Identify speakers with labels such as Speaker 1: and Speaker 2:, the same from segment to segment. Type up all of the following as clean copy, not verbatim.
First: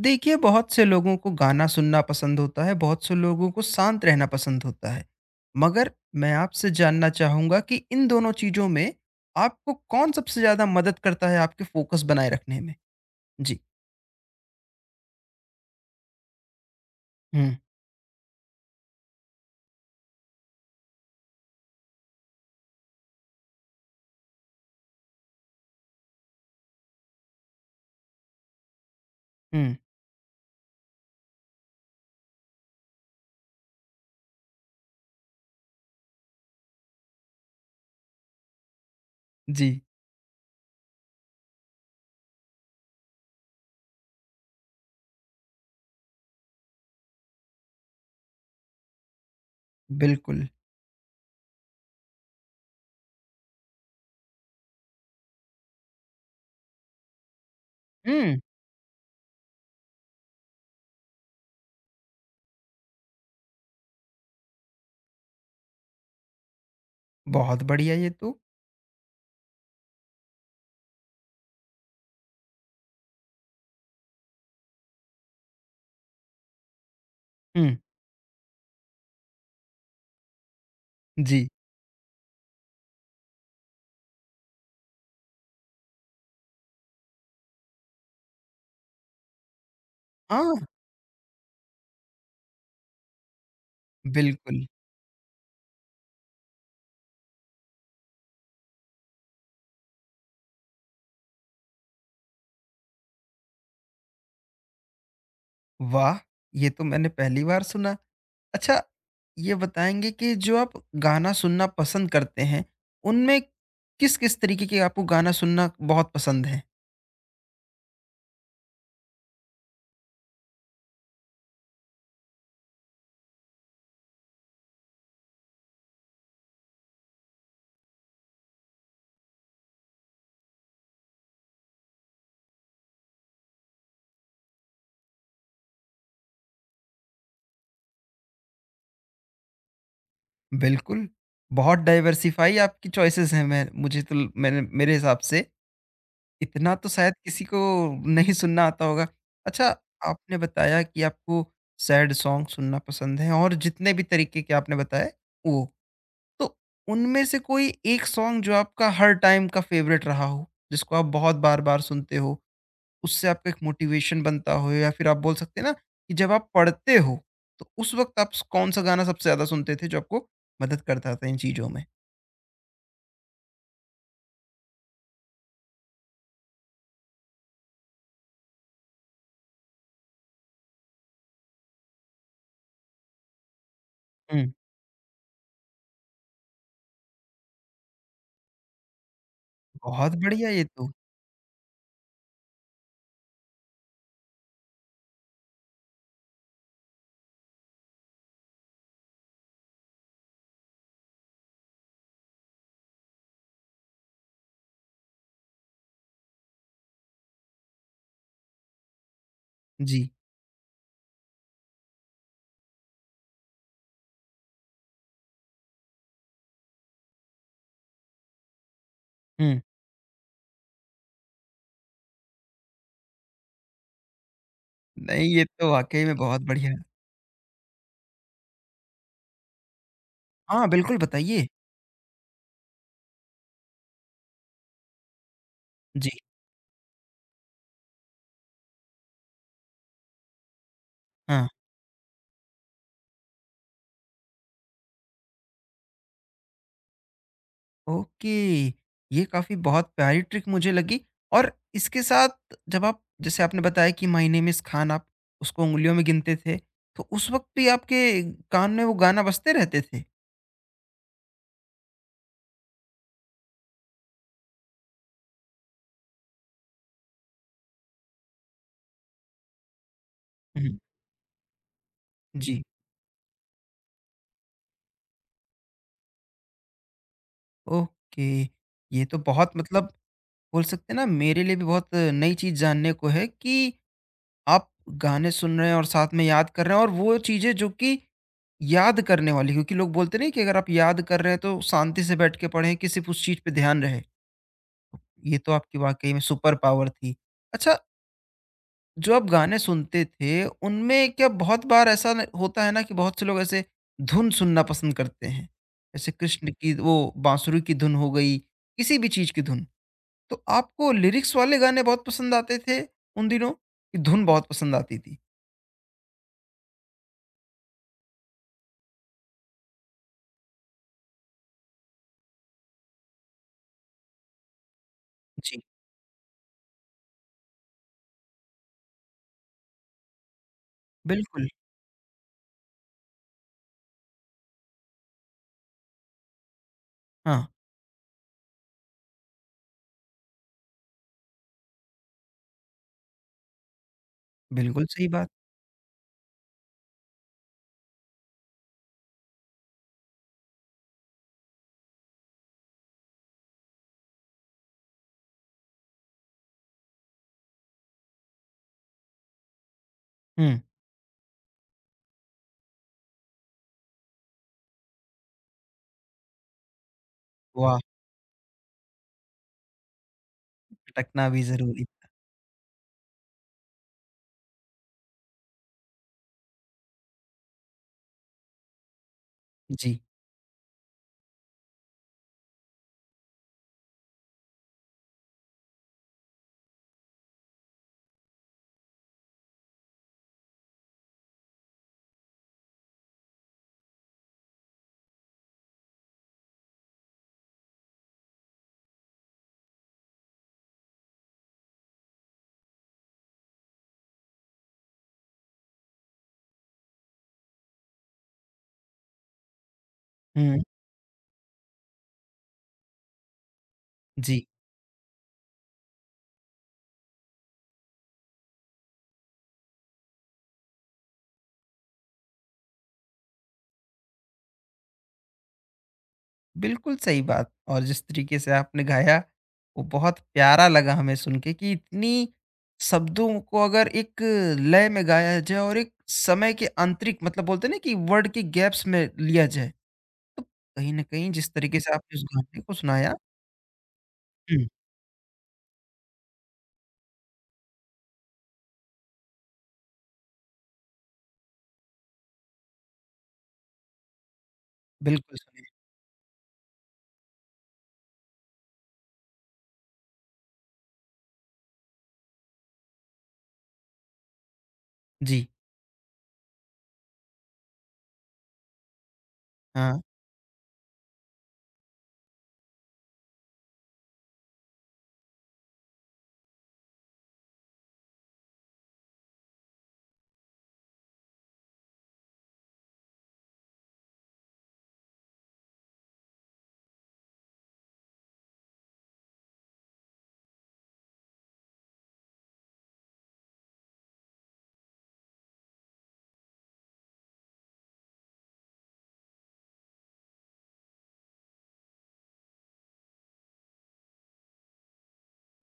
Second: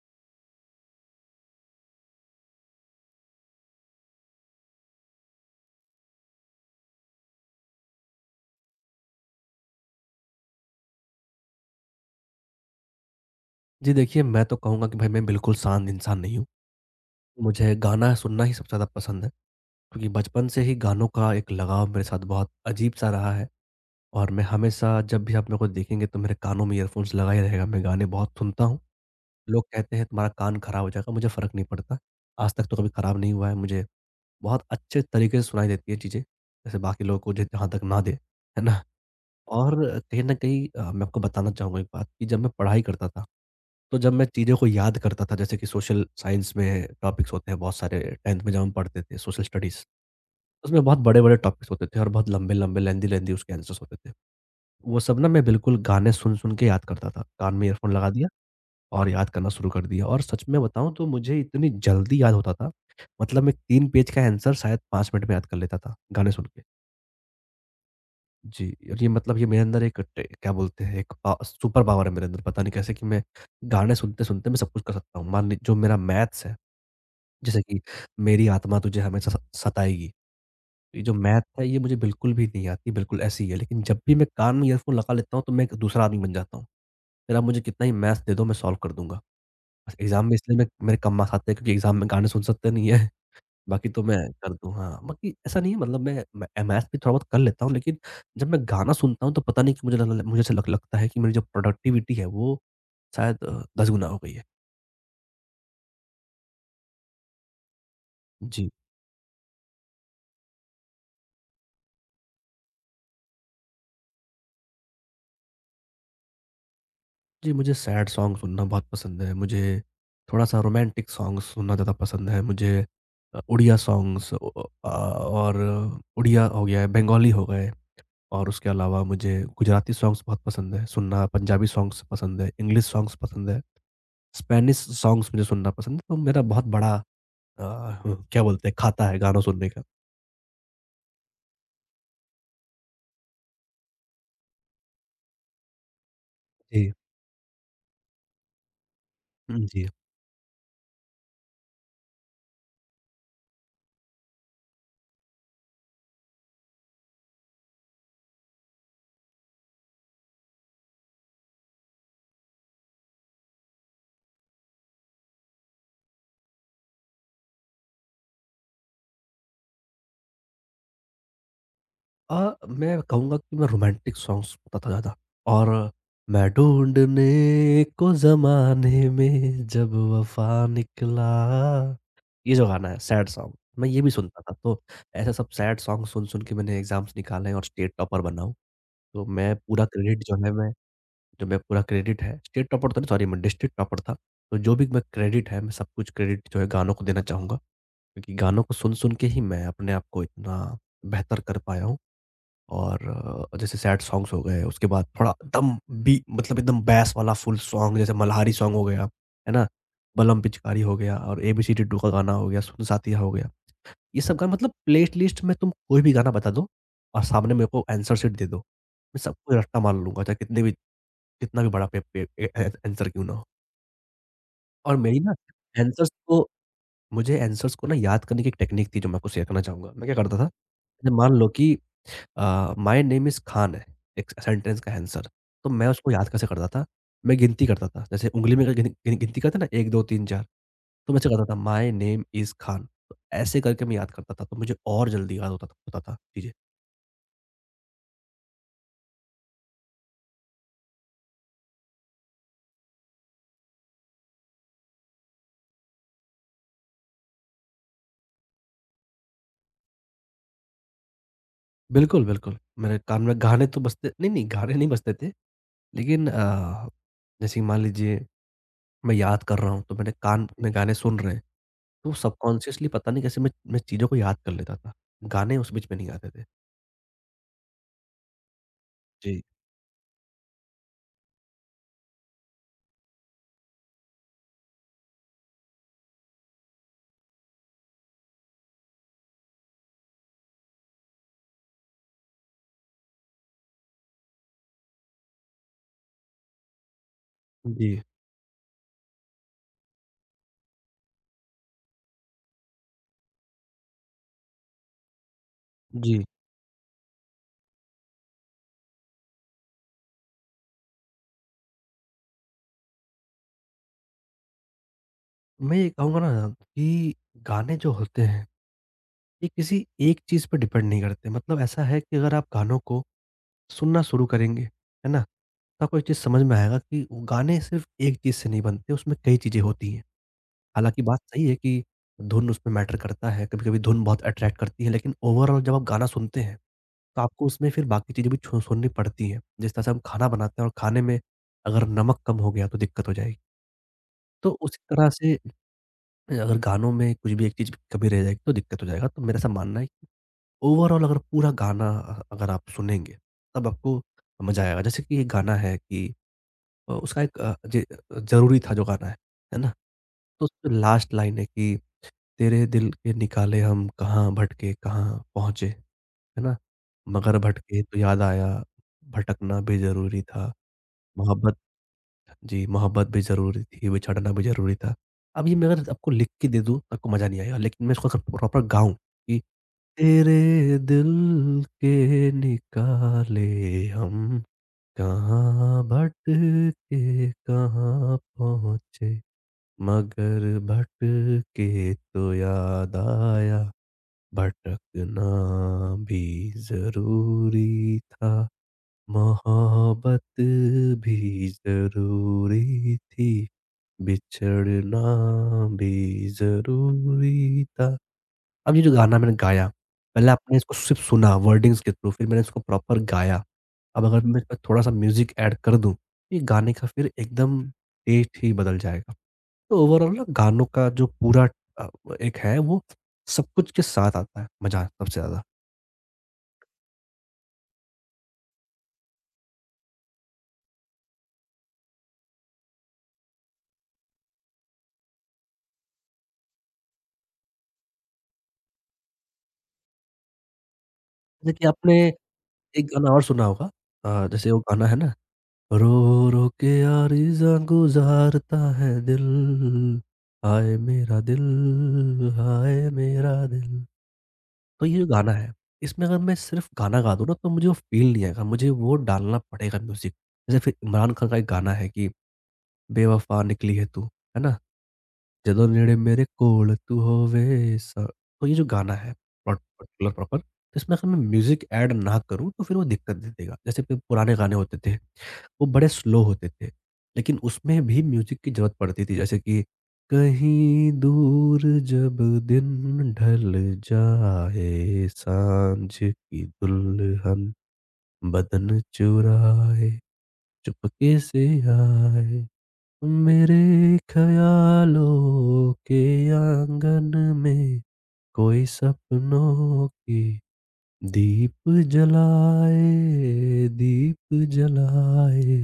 Speaker 1: देखिए, बहुत से लोगों को गाना सुनना पसंद होता है, बहुत से लोगों को शांत रहना पसंद होता है। मगर मैं आपसे जानना चाहूँगा कि इन दोनों चीज़ों में आपको कौन सबसे ज़्यादा मदद करता है आपके फ़ोकस बनाए रखने में? जी।
Speaker 2: जी देखिए, मैं तो कहूँगा कि भाई मैं बिल्कुल शांत इंसान नहीं हूँ।
Speaker 1: हुँ,
Speaker 2: मुझे गाना सुनना ही सबसे ज़्यादा पसंद है क्योंकि बचपन से ही गानों का एक लगाव मेरे साथ बहुत अजीब-सा रहा है और मैं हमेशा जब भी आप मेरे को देखेंगे तो मेरे कानों में ईयरफ़ोन्स लगा ही रहेगा। मैं गाने बहुत सुनता हूँ। लोग
Speaker 1: हुँ,
Speaker 2: कहते हैं तुम्हारा कान खराब हो जाएगा, मुझे फ़र्क नहीं पड़ता। आज तक तो कभी खराब नहीं हुआ है। मुझे बहुत अच्छे तरीके से सुनाई देती है चीज़ें, जैसे बाकी लोगों को ज जहाँ तक ना दे, है ना?
Speaker 1: जी,
Speaker 2: और कहीं न कहीं मैं आपको बताना चाहूँगा एक बात कि जब मैं पढ़ाई करता था तो जब मैं चीज़ों को याद करता था जैसे कि सोशल साइंस में टॉपिक्स होते हैं बहुत सारे 10th में जब हम पढ़ते थे सोशल स्टडीज़,
Speaker 1: बिल्कुल।
Speaker 2: उसमें बहुत बड़े-बड़े टॉपिक्स होते थे और बहुत लंबे-लंबे, लेंथी-लेंथी उसके आंसर्स होते थे। वो सब ना मैं बिल्कुल गाने सुन-सुन के याद करता था। कान में ईयरफ़ोन लगा दिया
Speaker 1: हुँ,
Speaker 2: और याद करना शुरू कर दिया और सच में बताऊँ तो मुझे इतनी जल्दी याद होता था, मतलब मैं 3 पेज का आंसर शायद 5 मिनट में याद कर लेता था गाने सुन के।
Speaker 1: बहुत बढ़िया ये तो।
Speaker 2: जी, और ये मतलब ये मेरे अंदर एक टे क्या बोलते हैं एक पा सुपर पावर है मेरे अंदर पता नहीं कैसे कि मैं गाने सुनते-सुनते मैं सब कुछ कर सकता हूँ। मान ली जो मेरा मैथ्स है जैसे
Speaker 1: हुँ,
Speaker 2: कि मेरी आत्मा तुझे हमेशा सताएगी ये जो मैथ
Speaker 1: जी।
Speaker 2: है ये मुझे बिल्कुल भी नहीं आती बिल्कुल ऐसी ही है लेकिन जब भी मैं कान में ईयरफोन लगा लेता हूँ तो मैं एक दूसरा आदमी बन जाता हूँ फिर आप मुझे कितना ही मैथ्स दे दो मैं सॉल्व कर दूंगा बस एग्जाम में
Speaker 1: हाँ,
Speaker 2: इसलिए मैं मेरे कम मार्क्स आते हैं क्योंकि एग्जाम में गाने सुन सकते नहीं है बाकी तो मैं कर
Speaker 1: बिल्कुल।
Speaker 2: दूँ हाँ बाकी ऐसा नहीं है मतलब मैं मैथ्स भी थोड़ा बहुत कर लेता हूँ लेकिन जब मैं गाना सुनता हूँ तो पता नहीं कि मुझे ऐसा लगता है कि मेरी जो प्रोडक्टिविटी है वो शायद 10 गुना हो गई है।
Speaker 1: वाह! ये तो मैंने पहली बार सुना।
Speaker 2: जी।
Speaker 1: अच्छा, ये बताएँगे कि जो आप गाना सुनना पसंद करते हैं, उनमें किस-किस तरीके के आपको गाना सुनना बहुत पसंद है?
Speaker 2: जी, मुझे सैड सॉन्ग सुनना बहुत पसंद है। मुझे थोड़ा-सा रोमांटिक सॉन्ग्स सुनना ज़्यादा पसंद है। मुझे उड़िया सॉन्ग्स ओ ओ अ, और उड़िया हो गया, है, बंगाली हो गए और उसके अलावा मुझे गुजराती सॉन्ग्स बहुत पसंद है सुनना, पंजाबी सॉन्ग्स पसंद है, इंग्लिश सॉन्ग्स पसंद है, स्पेनिश सॉन्ग्स मुझे सुनना पसंद है। तो मेरा बहुत बड़ा अ, क्या बोलते हैं खाता है गाना सुनने का।
Speaker 1: बिल्कुल, बहुत डाइवर्सिफ़ाई आपकी चॉइसेस हैं। मैं मुझे तो मैंने मेरे हिसाब से इतना तो
Speaker 2: जी।
Speaker 1: शायद किसी को नहीं सुनना आता होगा।
Speaker 2: हुँ,
Speaker 1: अच्छा,
Speaker 2: जी।
Speaker 1: आपने बताया कि आपको सैड सॉन्ग सुनना पसंद है और जितने भी तरीके के आपने बताए, वो। तो उनमें से कोई एक सॉन्ग जो आपका हर टाइम का फ़ेवरेट रहा हो, जिसको आप बहुत बार-बार सुनते हो? उससे आपका एक मोटिवेशन बनता हो या फिर आप बोल सकते हैं ना कि जब आप पढ़ते हो तो उस वक्त आप कौन सा गाना सबसे ज्यादा सुनते थे जो आपको मदद करता था इन चीजों में।
Speaker 2: मैं कहूँगा कि मैं रोमांटिक सॉन्ग्स सुनता था ज़्यादा और मैं ढूँढने को ज़माने में जब वफ़ा निकला, ये जो गाना है सैड सॉन्ग, मैं ये भी सुनता
Speaker 1: हम्म,
Speaker 2: था। तो ऐसे सब सैड सॉन्ग सुन-सुन के मैंने एग्ज़ाम्स निकाले और स्टेट टॉपर बना हूँ। तो मैं पूरा
Speaker 1: बहुत
Speaker 2: क्रेडिट जो
Speaker 1: बढ़िया
Speaker 2: है
Speaker 1: ये
Speaker 2: मैं
Speaker 1: तो।
Speaker 2: जो मैं पूरा क्रेडिट है स्टेट टॉपर तो नहीं सॉरी मैं डिस्ट्रिक्ट टॉपर था। तो जो भी मैं क्रेडिट है मैं सब कुछ क्रेडिट जो है गानों को देना चाहूँगा। क्योंकि गानों को सुन-सुन के ही मैं अपने आप को इतना बेहतर कर पाया हूँ। और जैसे सैड सॉन्ग्स हो गए, उसके बाद थोड़ा दम बी मतलब एकदम बैस वाला फुल सॉन्ग जैसे मल्हारी सॉन्ग हो गया, है ना?
Speaker 1: जी।
Speaker 2: बलम पिचकारी हो गया और एबीसी डिड्डू का गाना हो गया, सुन साथिया हो गया। ये सब गाना मतलब प्लेलिस्ट में तुम कोई भी गाना बता दो और सामने मेरे को आंसर शीट दे दो। मैं सबको
Speaker 1: हम्म।
Speaker 2: रट्टा मार लूँगा चाहे कितने भी कितना भी बड़ा पे पे ए ए आंसर क्यों ना हो। और मेरी
Speaker 1: नहीं,
Speaker 2: ना
Speaker 1: ये तो वाकई
Speaker 2: आंसर्स
Speaker 1: में बहुत
Speaker 2: को
Speaker 1: बढ़िया है।
Speaker 2: मुझे आंसर्स को ना याद करने की एक टेक्निक थी जो मैं आपको शेयर करना चाहूँगा। मैं क्या करता था,
Speaker 1: हाँ, बिल्कुल
Speaker 2: जैसे मान
Speaker 1: बताइए।
Speaker 2: लो कि माय नेम इज़ खान है, एक सेंटेंस का आंसर। तो मैं
Speaker 1: जी।
Speaker 2: उसको याद कैसे करता था, मैं गिनती करता था। जैसे उँगली में अगर गिन गिन गिनती करते हैं ना 1, 2, 3, 4 तो मैं ऐसे करता
Speaker 1: हाँ।
Speaker 2: था माय नेम इज़ खान। तो ऐसे करके मैं याद करता था, तो मुझे और जल्दी याद होता था चीज़ें।
Speaker 1: ओके, ये काफी बहुत प्यारी ट्रिक मुझे लगी और इसके साथ जब आप जैसे आपने बताया कि महीने में इस खान आप उसको उंगलियों में गिनते थे, तो उस वक्त भी आपके कान में वो गाना बजते रहते थे।
Speaker 2: बिल्कुल, बिल्कुल। मेरे कान में गाने तो बजते नहीं, नहीं गाने नहीं बजते थे, लेकिन जैसे कि मान लीजिए मैं याद कर रहा हूँ, तो मेरे कान में
Speaker 1: हम्म,
Speaker 2: गाने सुन रहे हैं, तो
Speaker 1: जी।
Speaker 2: सबकॉन्शियसली पता नहीं कैसे मैं चीज़ों को याद कर लेता था। गाने उस बीच में नहीं आते थे।
Speaker 1: ओके, ये तो
Speaker 2: जी।
Speaker 1: बहुत मतलब बोल सकते हैं ना मेरे लिए भी बहुत नई चीज जानने को है कि आप गाने सुन रहे हैं और साथ में याद कर रहे हैं और वो चीजें जो कि याद करने वाली क्योंकि लोग बोलते नहीं कि अगर आप याद कर रहे हैं तो शांति से बैठ के पढ़ें कि सिर्फ उस चीज पे ध्यान रहे। ये तो आपकी वाकई में सुपर पावर थी। अच्छा,
Speaker 2: जी।
Speaker 1: जो आप गाने सुनते थे उनमें क्या बहुत बार ऐसा होता है ना कि बहुत से लोग ऐसे धुन सुनना पसंद करते हैं, जैसे
Speaker 2: जी।
Speaker 1: कृष्ण की वो बांसुरी की धुन हो गई, किसी भी चीज की धुन। तो आपको लिरिक्स वाले गाने बहुत पसंद आते थे उन दिनों कि धुन बहुत पसंद आती थी?
Speaker 2: मैं ये कहूँगा ना कि गाने जो होते हैं, ये किसी एक चीज़ पे डिपेंड नहीं करते। मतलब ऐसा है कि अगर आप गानों को सुनना शुरू करेंगे, है ना? तो
Speaker 1: जी,
Speaker 2: आपको एक चीज़ समझ में आएगा कि वो गाने सिर्फ़ एक चीज़ से नहीं बनते, उसमें कई चीज़ें होती हैं। हालाँकि बात सही
Speaker 1: बिल्कुल।
Speaker 2: है कि धुन उसमें मैटर करता है, कभी-कभी धुन बहुत अट्रैक्ट करती है, लेकिन ओवरऑल जब आप गाना सुनते हैं, तो
Speaker 1: हाँ,
Speaker 2: आपको उसमें फिर बाकी चीज़ें भी छो सुननी पड़ती हैं। जिस तरह से हम खाना बनाते हैं और खाने में अगर नमक कम हो गया तो दिक्कत हो जाएगी। तो उसी
Speaker 1: बिल्कुल सही
Speaker 2: तरह
Speaker 1: बात।
Speaker 2: से अगर गानों में कुछ भी एक चीज़ कमी रह जाएगी तो दिक्कत हो जाएगा। तो मेरा ऐसा मानना है कि ओवरऑल अगर पूरा गाना अगर आप सुनेंगे तब आपको मज़ा आएगा। जैसे कि एक गाना है कि उसका एक अ, जे ज़रूरी था जो गाना है ना? तो
Speaker 1: हुँ,
Speaker 2: उसमें लास्ट लाइन है कि तेरे दिल के निकाले हम कहाँ भटके कहाँ पहुँचे, है ना? मगर
Speaker 1: वाह!
Speaker 2: भटके तो याद आया भटकना बेज़रूरी था
Speaker 1: भटकना भी
Speaker 2: मोहब्बत
Speaker 1: ज़रूरी था।
Speaker 2: जी, मोहब्बत भी ज़रूरी थी, बिछड़ना भी ज़रूरी था। अब ये मैं अगर आपको लिख के दे दूँ, आपको मज़ा नहीं आएगा, लेकिन मैं इसको अगर प्रॉपर गाऊँ कि
Speaker 1: जी,
Speaker 2: तेरे दिल के निकाले हम कहाँ भटके कहाँ पहुँचे, मगर भटके तो याद आया भटकना भी ज़रूरी था। मोहब्बत भी ज़रूरी थी, बिछड़ना भी ज़रूरी था। अब ये जो गाना मैंने गाया, पहले आपने
Speaker 1: हुँ,
Speaker 2: इसको सिर्फ़ सुना वर्डिंग्स के थ्रू, फिर मैंने इसको प्रॉपर गाया। अब अगर मैं
Speaker 1: जी,
Speaker 2: इसमें थोड़ा-सा म्यूज़िक ऐड कर दूँ, ये गाने का फिर एकदम टेस्ट ही बदल जाएगा। तो ओवरऑल ना गानों का जो पूरा अ, एक है वो सब कुछ के साथ आता है मज़ा सबसे ज़्यादा।
Speaker 1: बिल्कुल सही बात और जिस तरीके से आपने गाया, वो बहुत प्यारा लगा हमें सुन के कि इतनी शब्दों को अगर एक लय में गाया जाए और एक समय के आंतरिक मतलब बोलते हैं ना कि वर्ड के गैप्स में लिया जाए। तो कहीं न कहीं जिस
Speaker 2: जैसे कि
Speaker 1: तरीके से
Speaker 2: आपने
Speaker 1: आपने उस गाने को
Speaker 2: एक गाना
Speaker 1: सुनाया।
Speaker 2: और सुना होगा जैसे वो
Speaker 1: हुँ,
Speaker 2: गाना है ना रो रो के आरिज़ां गुज़ारता है दिल, हाय मेरा दिल, हाय मेरा दिल। तो ये जो गाना
Speaker 1: बिल्कुल
Speaker 2: है,
Speaker 1: सुने।
Speaker 2: इसमें अगर मैं सिर्फ़ गाना गा दूँ ना तो मुझे वो फ़ील नहीं आएगा, मुझे वो डालना पड़ेगा म्यूज़िक। जैसे फिर इमरान खान का एक गाना है कि बेवफ़ा निकली है तू, है ना?
Speaker 1: जी,
Speaker 2: ਜਦੋਂ ਨੇੜੇ ਮੇਰੇ ਕੋਲ ਤੂੰ ਹੋਵੇ ਸ तो ये जो गाना है प्रोट
Speaker 1: हाँ।
Speaker 2: पर्टिकुलर प्रॉपर तो इसमें अगर मैं म्यूज़िक ऐड ना करूँ तो फिर वो दिक्कत दे देगा। जैसे कि पुराने गाने होते थे, वो बड़े स्लो होते थे, लेकिन उसमें भी म्यूज़िक की ज़रूरत पड़ती थी जैसे कि कहीं दूर जब दिन ढल जाए सांझ की दुल्हन बदन चुराए चुपके से आए। मेरे ख़यालों के आँगन में कोई सपनों की दीप जलाए, दीप जलाए।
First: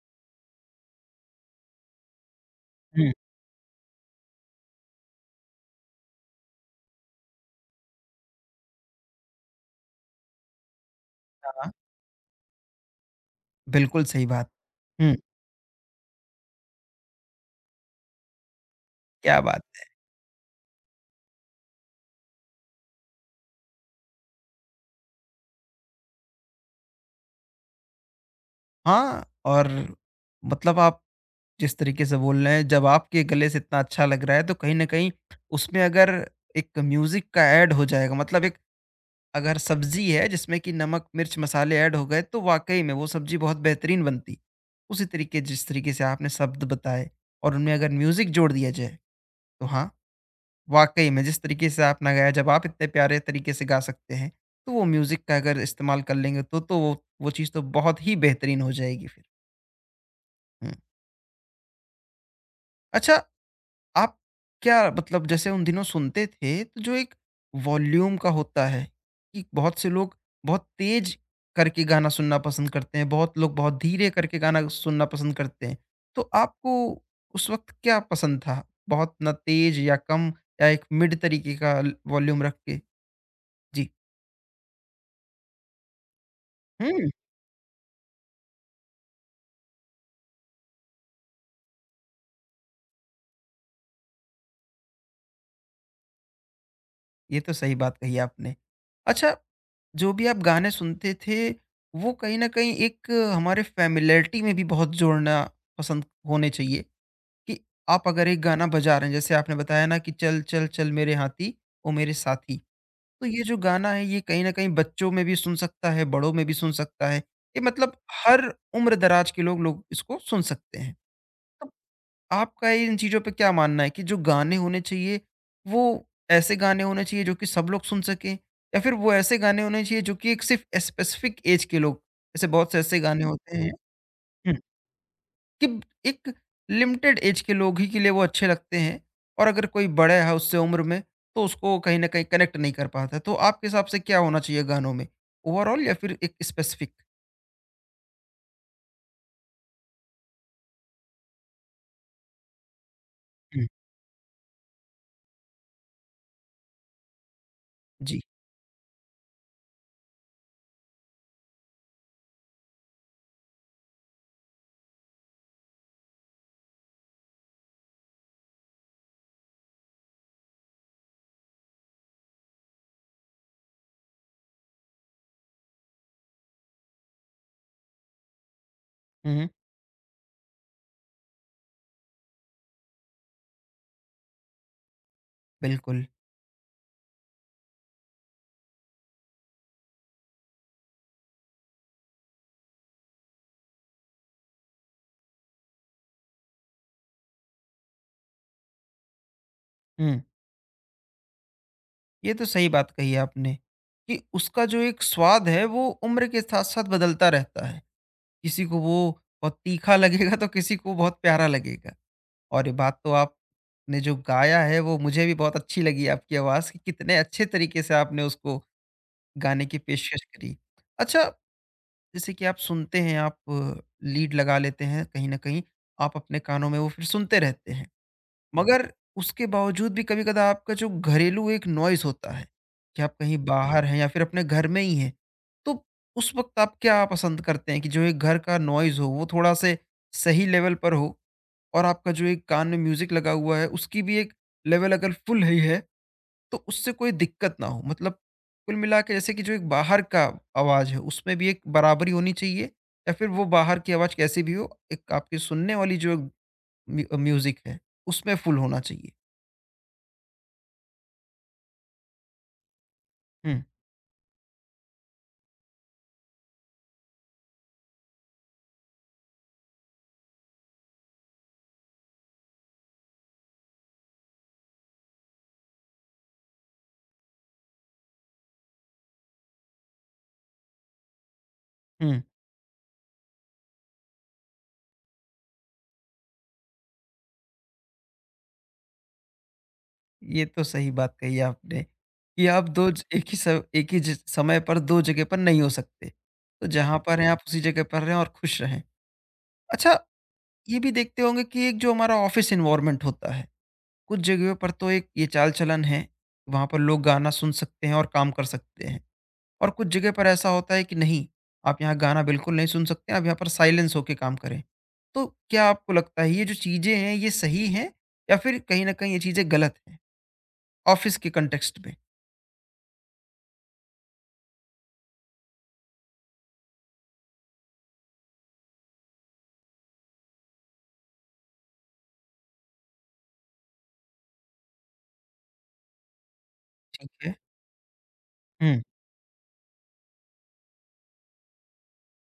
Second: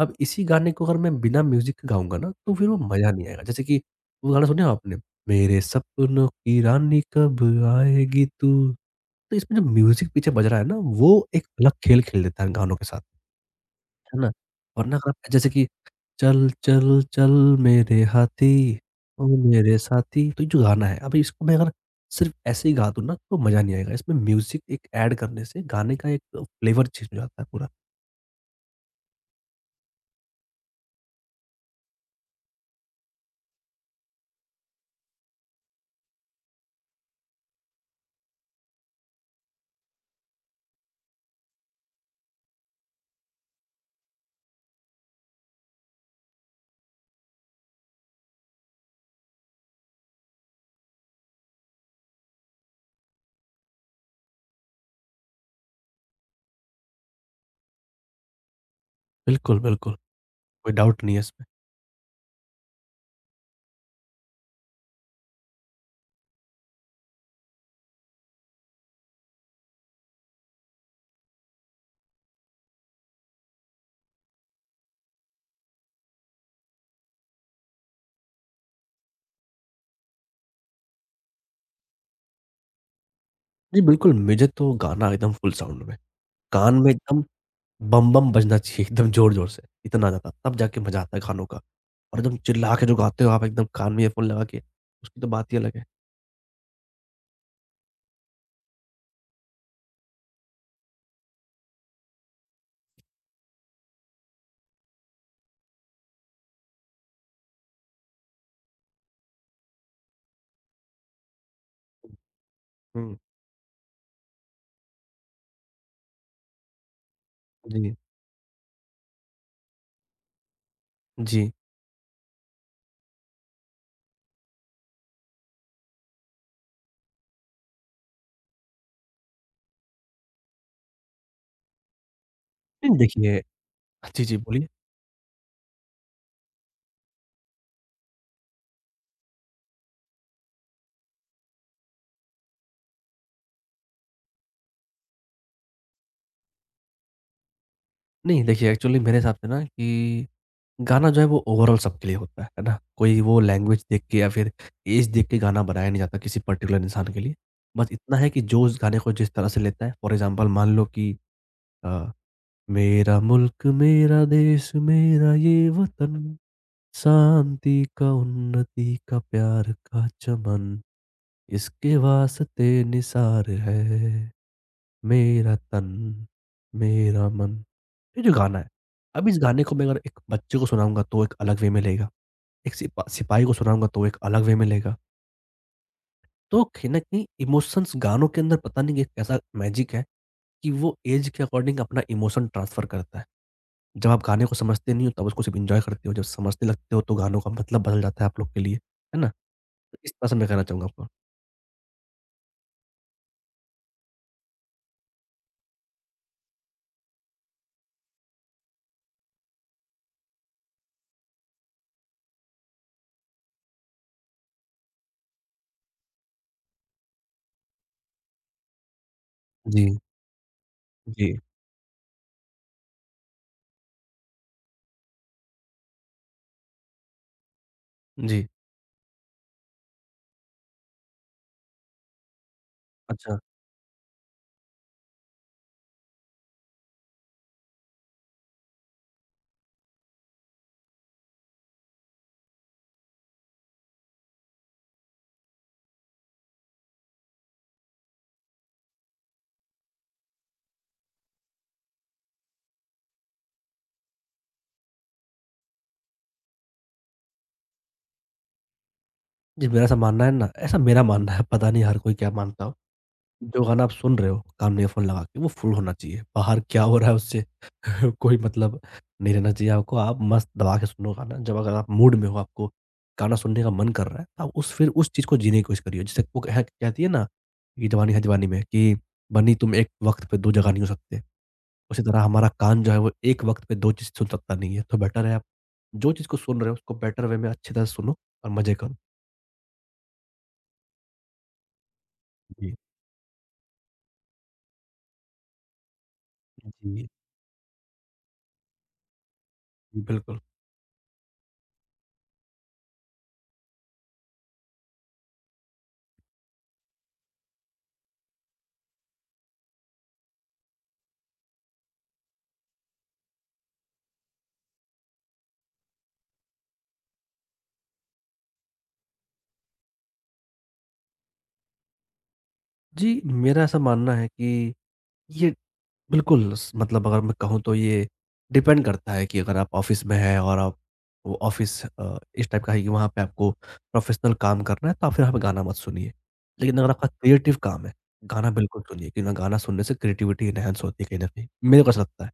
Speaker 2: अब इसी गाने को अगर मैं बिना म्यूज़िक के गाऊँगा ना, तो फिर वो
Speaker 1: हुँ,
Speaker 2: मज़ा नहीं आएगा। जैसे कि वो गाना सुने आपने? मेरे सपनों की रानी कब आएगी तू? तो इसमें जो म्यूज़िक पीछे बज रहा है ना, वो एक
Speaker 1: हाँ,
Speaker 2: अलग खेल खेल देता है गानों के साथ,
Speaker 1: बिल्कुल
Speaker 2: है
Speaker 1: सही
Speaker 2: ना?
Speaker 1: बात।
Speaker 2: वरना अगर
Speaker 1: हुँ,
Speaker 2: आप जैसे कि चल, चल, चल मेरे हाथी, ओ
Speaker 1: क्या बात
Speaker 2: मेरे
Speaker 1: है!
Speaker 2: साथी। तो ये जो गाना है, अभी इसको मैं अगर सिर्फ़ ऐसे ही गा दूँ ना, तो मज़ा नहीं आएगा। इसमें म्यूज़िक एक ऐड करने से गाने का एक फ्लेवर चेंज हो जाता है पूरा।
Speaker 1: हाँ, और मतलब आप जिस तरीके से बोल रहे हैं, जब आपके गले से इतना अच्छा लग रहा है, तो कहीं न कहीं उसमें अगर एक म्यूज़िक का ऐड हो जाएगा, मतलब एक अगर सब्ज़ी है, जिसमें कि नमक, मिर्च, मसाले ऐड हो गए, तो वाक़ई में वो सब्ज़ी बहुत बेहतरीन बनती। उसी तरीके जिस तरीके से आपने शब्द बताए और उनमें अगर म्यूज़िक जोड़ दिया जाए, तो हाँ, वाक़ई में जिस तरीके से आपने गाया, जब आप इतने प्यारे तरीके से गा सकते हैं, तो वो म्यूज़िक का अगर इस्तेमाल कर लेंगे तो वो चीज़ तो बहुत ही बेहतरीन हो जाएगी फिर।
Speaker 2: बिल्कुल, बिल्कुल,
Speaker 1: हुँ।
Speaker 2: कोई डाउट नहीं है इसमें।
Speaker 1: अच्छा, आप क्या मतलब जैसे उन दिनों सुनते थे, तो जो एक वॉल्यूम का होता है कि बहुत से लोग बहुत तेज़ करके गाना सुनना पसंद करते हैं, बहुत लोग बहुत धीरे करके गाना सुनना पसंद करते हैं। तो आपको उस वक़्त क्या पसंद था? बहुत ना तेज़ या कम या एक मिड तरीके का ल वॉल्यूम रख के?
Speaker 2: जी,
Speaker 1: जी।
Speaker 2: बिल्कुल, मुझे तो गाना एकदम फुल साउंड में, कान में
Speaker 1: हुँ।
Speaker 2: एकदम बम-बम बजना चाहिए, एकदम ज़ोर-ज़ोर से, इतना ज़्यादा, तब जाके मज़ा आता है गानों का। और एकदम चिल्ला के जो गाते हो आप एकदम कान में ईयरफ़ोन लगा के, उसकी तो बात ही अलग है।
Speaker 1: ये तो सही बात कही आपने। अच्छा, जो भी आप गाने सुनते थे, वो कहीं न कहीं एक हमारे फ़ैमिलियरिटी में भी बहुत जोड़ना पसंद होने चाहिए कि आप अगर एक गाना बजा रहे हैं, जैसे आपने बताया ना कि चल, चल, चल मेरे हाथी ओ मेरे साथी।
Speaker 2: हुँ,
Speaker 1: तो ये जो गाना है, ये कहीं न कहीं बच्चों में भी सुन सकता है, बड़ों में भी सुन सकता है। ये
Speaker 2: जी,
Speaker 1: मतलब हर उम्र दराज के लोग लोग इसको सुन सकते हैं। तो
Speaker 2: जी।
Speaker 1: आपका इन चीज़ों पे क्या मानना है कि जो गाने होने चाहिए, वो ऐसे गाने होने चाहिए जो कि सब लोग सुन सकें या फिर वो ऐसे गाने होने चाहिए जो कि एक सिर्फ़ स्पेसिफ़िक ऐज के लोग, जैसे बहुत से
Speaker 2: नहीं
Speaker 1: ऐसे गाने
Speaker 2: देखिए
Speaker 1: होते हैं
Speaker 2: जी, जी,
Speaker 1: हुँ,
Speaker 2: बोलिए।
Speaker 1: कि एक लिमिटेड ऐज के लोग ही के लिए वो अच्छे लगते हैं और अगर कोई बड़ा है उससे उम्र में, तो उसको कहीं न कहीं कनेक्ट नहीं कर पाता है। तो आपके हिसाब से क्या होना चाहिए गानों में? ओवरऑल या फिर एक स्पेसिफ़िक?
Speaker 2: नहीं, देखिए एक्चुअली मेरे हिसाब से ना कि गाना जो है वो ओवरऑल सबके लिए होता है ना? कोई वो
Speaker 1: हुँ,
Speaker 2: लैंग्वेज देख के या फिर ऐज देख के गाना बनाया नहीं जाता किसी पर्टिकुलर इंसान के लिए। बस इतना
Speaker 1: जी।
Speaker 2: है कि जो उस गाने को जिस तरह से लेता है फॉर एग्ज़ाम्पल मान लो कि अ, मेरा मुल्क मेरा देश मेरा ये वतन, शांति का उन्नति का प्यार का चमन, इसके वास्ते निसार है मेरा तन, मेरा मन। ये जो गाना है, अब
Speaker 1: हुँ,
Speaker 2: इस
Speaker 1: हुँ,
Speaker 2: गाने को मैं अगर एक बच्चे को सुनाऊँगा तो एक अलग वे में लेगा, एक सिपाही को सुनाऊँगा तो एक अलग वे में लेगा।
Speaker 1: बिल्कुल।
Speaker 2: तो कहीं न कहीं इमोशंस गानों के अंदर पता नहीं एक ऐसा मैजिक है कि वो ऐज के अकॉर्डिंग अपना इमोशन ट्रांसफ़र करता है। जब आप गाने को समझते नहीं हो तब उसको सिर्फ़ एन्जॉय करते हो, जब समझने लगते हो तो गानों का मतलब बदल जाता है आप लोग के लिए, है ना? तो इस
Speaker 1: हुँ।
Speaker 2: तरह से मैं कहना चाहूँगा आपको।
Speaker 1: ये तो सही बात कही आपने कि उसका जो एक स्वाद है वो उम्र के साथ साथ बदलता रहता है, किसी को वो बहुत तीखा लगेगा तो किसी को बहुत प्यारा लगेगा। और ये बात तो आपने जो गाया है वो मुझे भी बहुत अच्छी लगी आपकी आवाज़ कि कितने अच्छे तरीके से आपने उसको गाने की
Speaker 2: जी,
Speaker 1: पेशकश करी। अच्छा,
Speaker 2: जी,
Speaker 1: जैसे कि आप सुनते हैं आप लीड लगा लेते हैं कहीं ना कहीं, आप अपने कानों में वो फिर सुनते रहते हैं।
Speaker 2: जी।
Speaker 1: मगर उसके बावजूद भी कभी-कदा आपका जो घरेलू एक नॉइज़ होता है, कि आप
Speaker 2: अच्छा,
Speaker 1: कहीं बाहर हैं या फिर अपने घर में ही हैं, तो उस वक़्त आप क्या पसंद करते हैं कि जो एक घर का नॉइज़ हो, वो थोड़ा-से सही लेवल पर हो और आपका जो एक कान में म्यूज़िक लगा हुआ है, उसकी भी एक लेवल अगर फुल ही है, तो उससे कोई दिक्कत ना हो? मतलब कुल मिला के जैसे कि जो एक बाहर का आवाज़ है, उसमें भी एक बराबरी होनी चाहिए या फिर वो बाहर की आवाज़ कैसी भी हो, एक आपकी सुनने वाली जो म्यूज़िक है, उसमें फुल होना चाहिए?
Speaker 2: जी मेरा ऐसा मानना है ना ऐसा मेरा मानना है, पता नहीं हर कोई क्या मानता हो। जो
Speaker 1: हुँ,
Speaker 2: गाना आप सुन रहे हो कान में ईयरफ़ोन लगा के वो फुल होना चाहिए। बाहर क्या हो रहा है उससे कोई मतलब नहीं रहना चाहिए आपको। आप मस्त दबा के सुनो गाना। जब अगर आप मूड में हो आपको गाना सुनने का मन कर रहा है, तो आप उस फिर उस चीज़ को जीने की कोशिश करिए। जैसे वो कह कहती है ना कि जवानी है दीवानी में कि बनी तुम एक वक़्त पे 2 जगह नहीं हो सकते। उसी तरह
Speaker 1: हुँ।
Speaker 2: हमारा कान जो है वो एक वक़्त पे 2 चीज़ सुन सकता नहीं है। तो बेटर है आप जो चीज़ को सुन रहे हो उसको बेटर वे में अच्छी तरह से सुनो और मज़े करो।
Speaker 1: ये तो सही बात कही आपने कि आप
Speaker 2: जी,
Speaker 1: 2 ज एक ही ज समय पर 2 जगह पर नहीं हो सकते। तो जहाँ
Speaker 2: जी,
Speaker 1: पर हैं, जी। आप उसी जगह पर रहें और खुश रहें। अच्छा,
Speaker 2: जी बिल्कुल।
Speaker 1: ये भी देखते होंगे कि एक जो हमारा ऑफ़िस एनवायरनमेंट होता है, कुछ जगहों पर तो एक ये चाल-चलन है, वहाँ पर लोग गाना सुन सकते हैं और काम कर सकते हैं। और कुछ जगह पर ऐसा होता है कि नहीं, आप यहाँ गाना बिल्कुल नहीं सुन सकते, आप यहाँ पर साइलेंस होके काम करें। तो क्या आपको लगता है, ये जो चीज़ें हैं, ये सही हैं या फिर कहीं न कहीं ये चीज़ें गलत हैं? ऑफ़िस के कॉन्टेक्स्ट में,
Speaker 2: जी, मेरा ऐसा मानना है कि ये बिल्कुल, स मतलब अगर मैं कहूँ तो ये डिपेंड करता है कि अगर आप ऑफ़िस में हैं और आप वो ऑफ़िस इस टाइप का है कि वहाँ पे आपको प्रोफ़ेशनल काम करना है, तो आप फिर वहाँ पे गाना मत सुनिए। लेकिन अगर आपका
Speaker 1: ठीक है।
Speaker 2: क्रिएटिव काम है, गाना
Speaker 1: हुँ,
Speaker 2: बिल्कुल सुनिए क्योंकि ना गाना सुनने से क्रिएटिविटी एनहांस होती है कहीं न कहीं। मेरे को ऐसा लगता है,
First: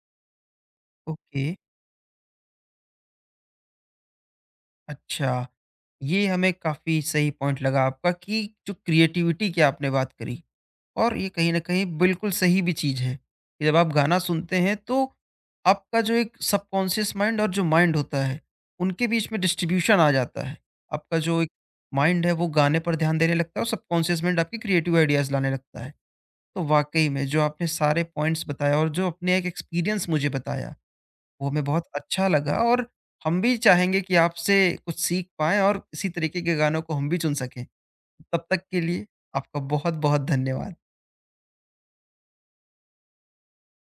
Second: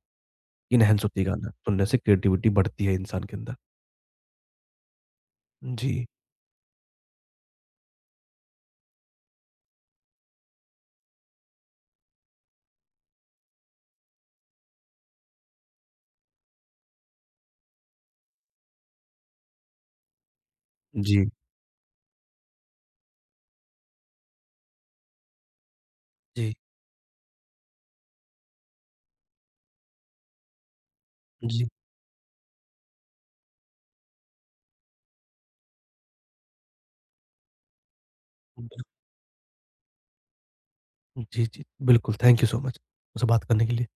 Speaker 2: एनहांस होती है
Speaker 1: ओके,
Speaker 2: गाना सुनने से क्रिएटिविटी बढ़ती है इंसान के अंदर।
Speaker 1: अच्छा।
Speaker 2: जी,
Speaker 1: ये हमें काफ़ी सही पॉइंट लगा आपका कि जो क्रिएटिविटी की आपने बात करी और ये कहीं न कहीं बिल्कुल सही भी चीज़ है, कि जब आप गाना सुनते हैं तो आपका जो एक सबकॉन्शियस माइंड और जो माइंड होता है, उनके बीच में डिस्ट्रीब्यूशन आ जाता है। आपका
Speaker 2: जी,
Speaker 1: जो एक माइंड है वो गाने पर ध्यान देने लगता है और सबकॉन्शियस माइंड आपकी क्रिएटिव आइडियाज़ लाने लगता है।
Speaker 2: जी,
Speaker 1: तो वाक़ई में जो आपने सारे पॉइंट्स बताए और जो अपने एक एक्सपीरियंस मुझे बताया, वो हमें
Speaker 2: जी,
Speaker 1: बहुत अच्छा लगा और हम भी चाहेंगे कि आपसे कुछ सीख पाएँ और इसी तरीके के गानों को हम भी चुन सकें। तब तक के
Speaker 2: बिल
Speaker 1: लिए आपका बहुत-बहुत धन्यवाद।
Speaker 2: जी, जी। बिल्कुल, थैंक यू सो मच मुझसे बात करने के लिए।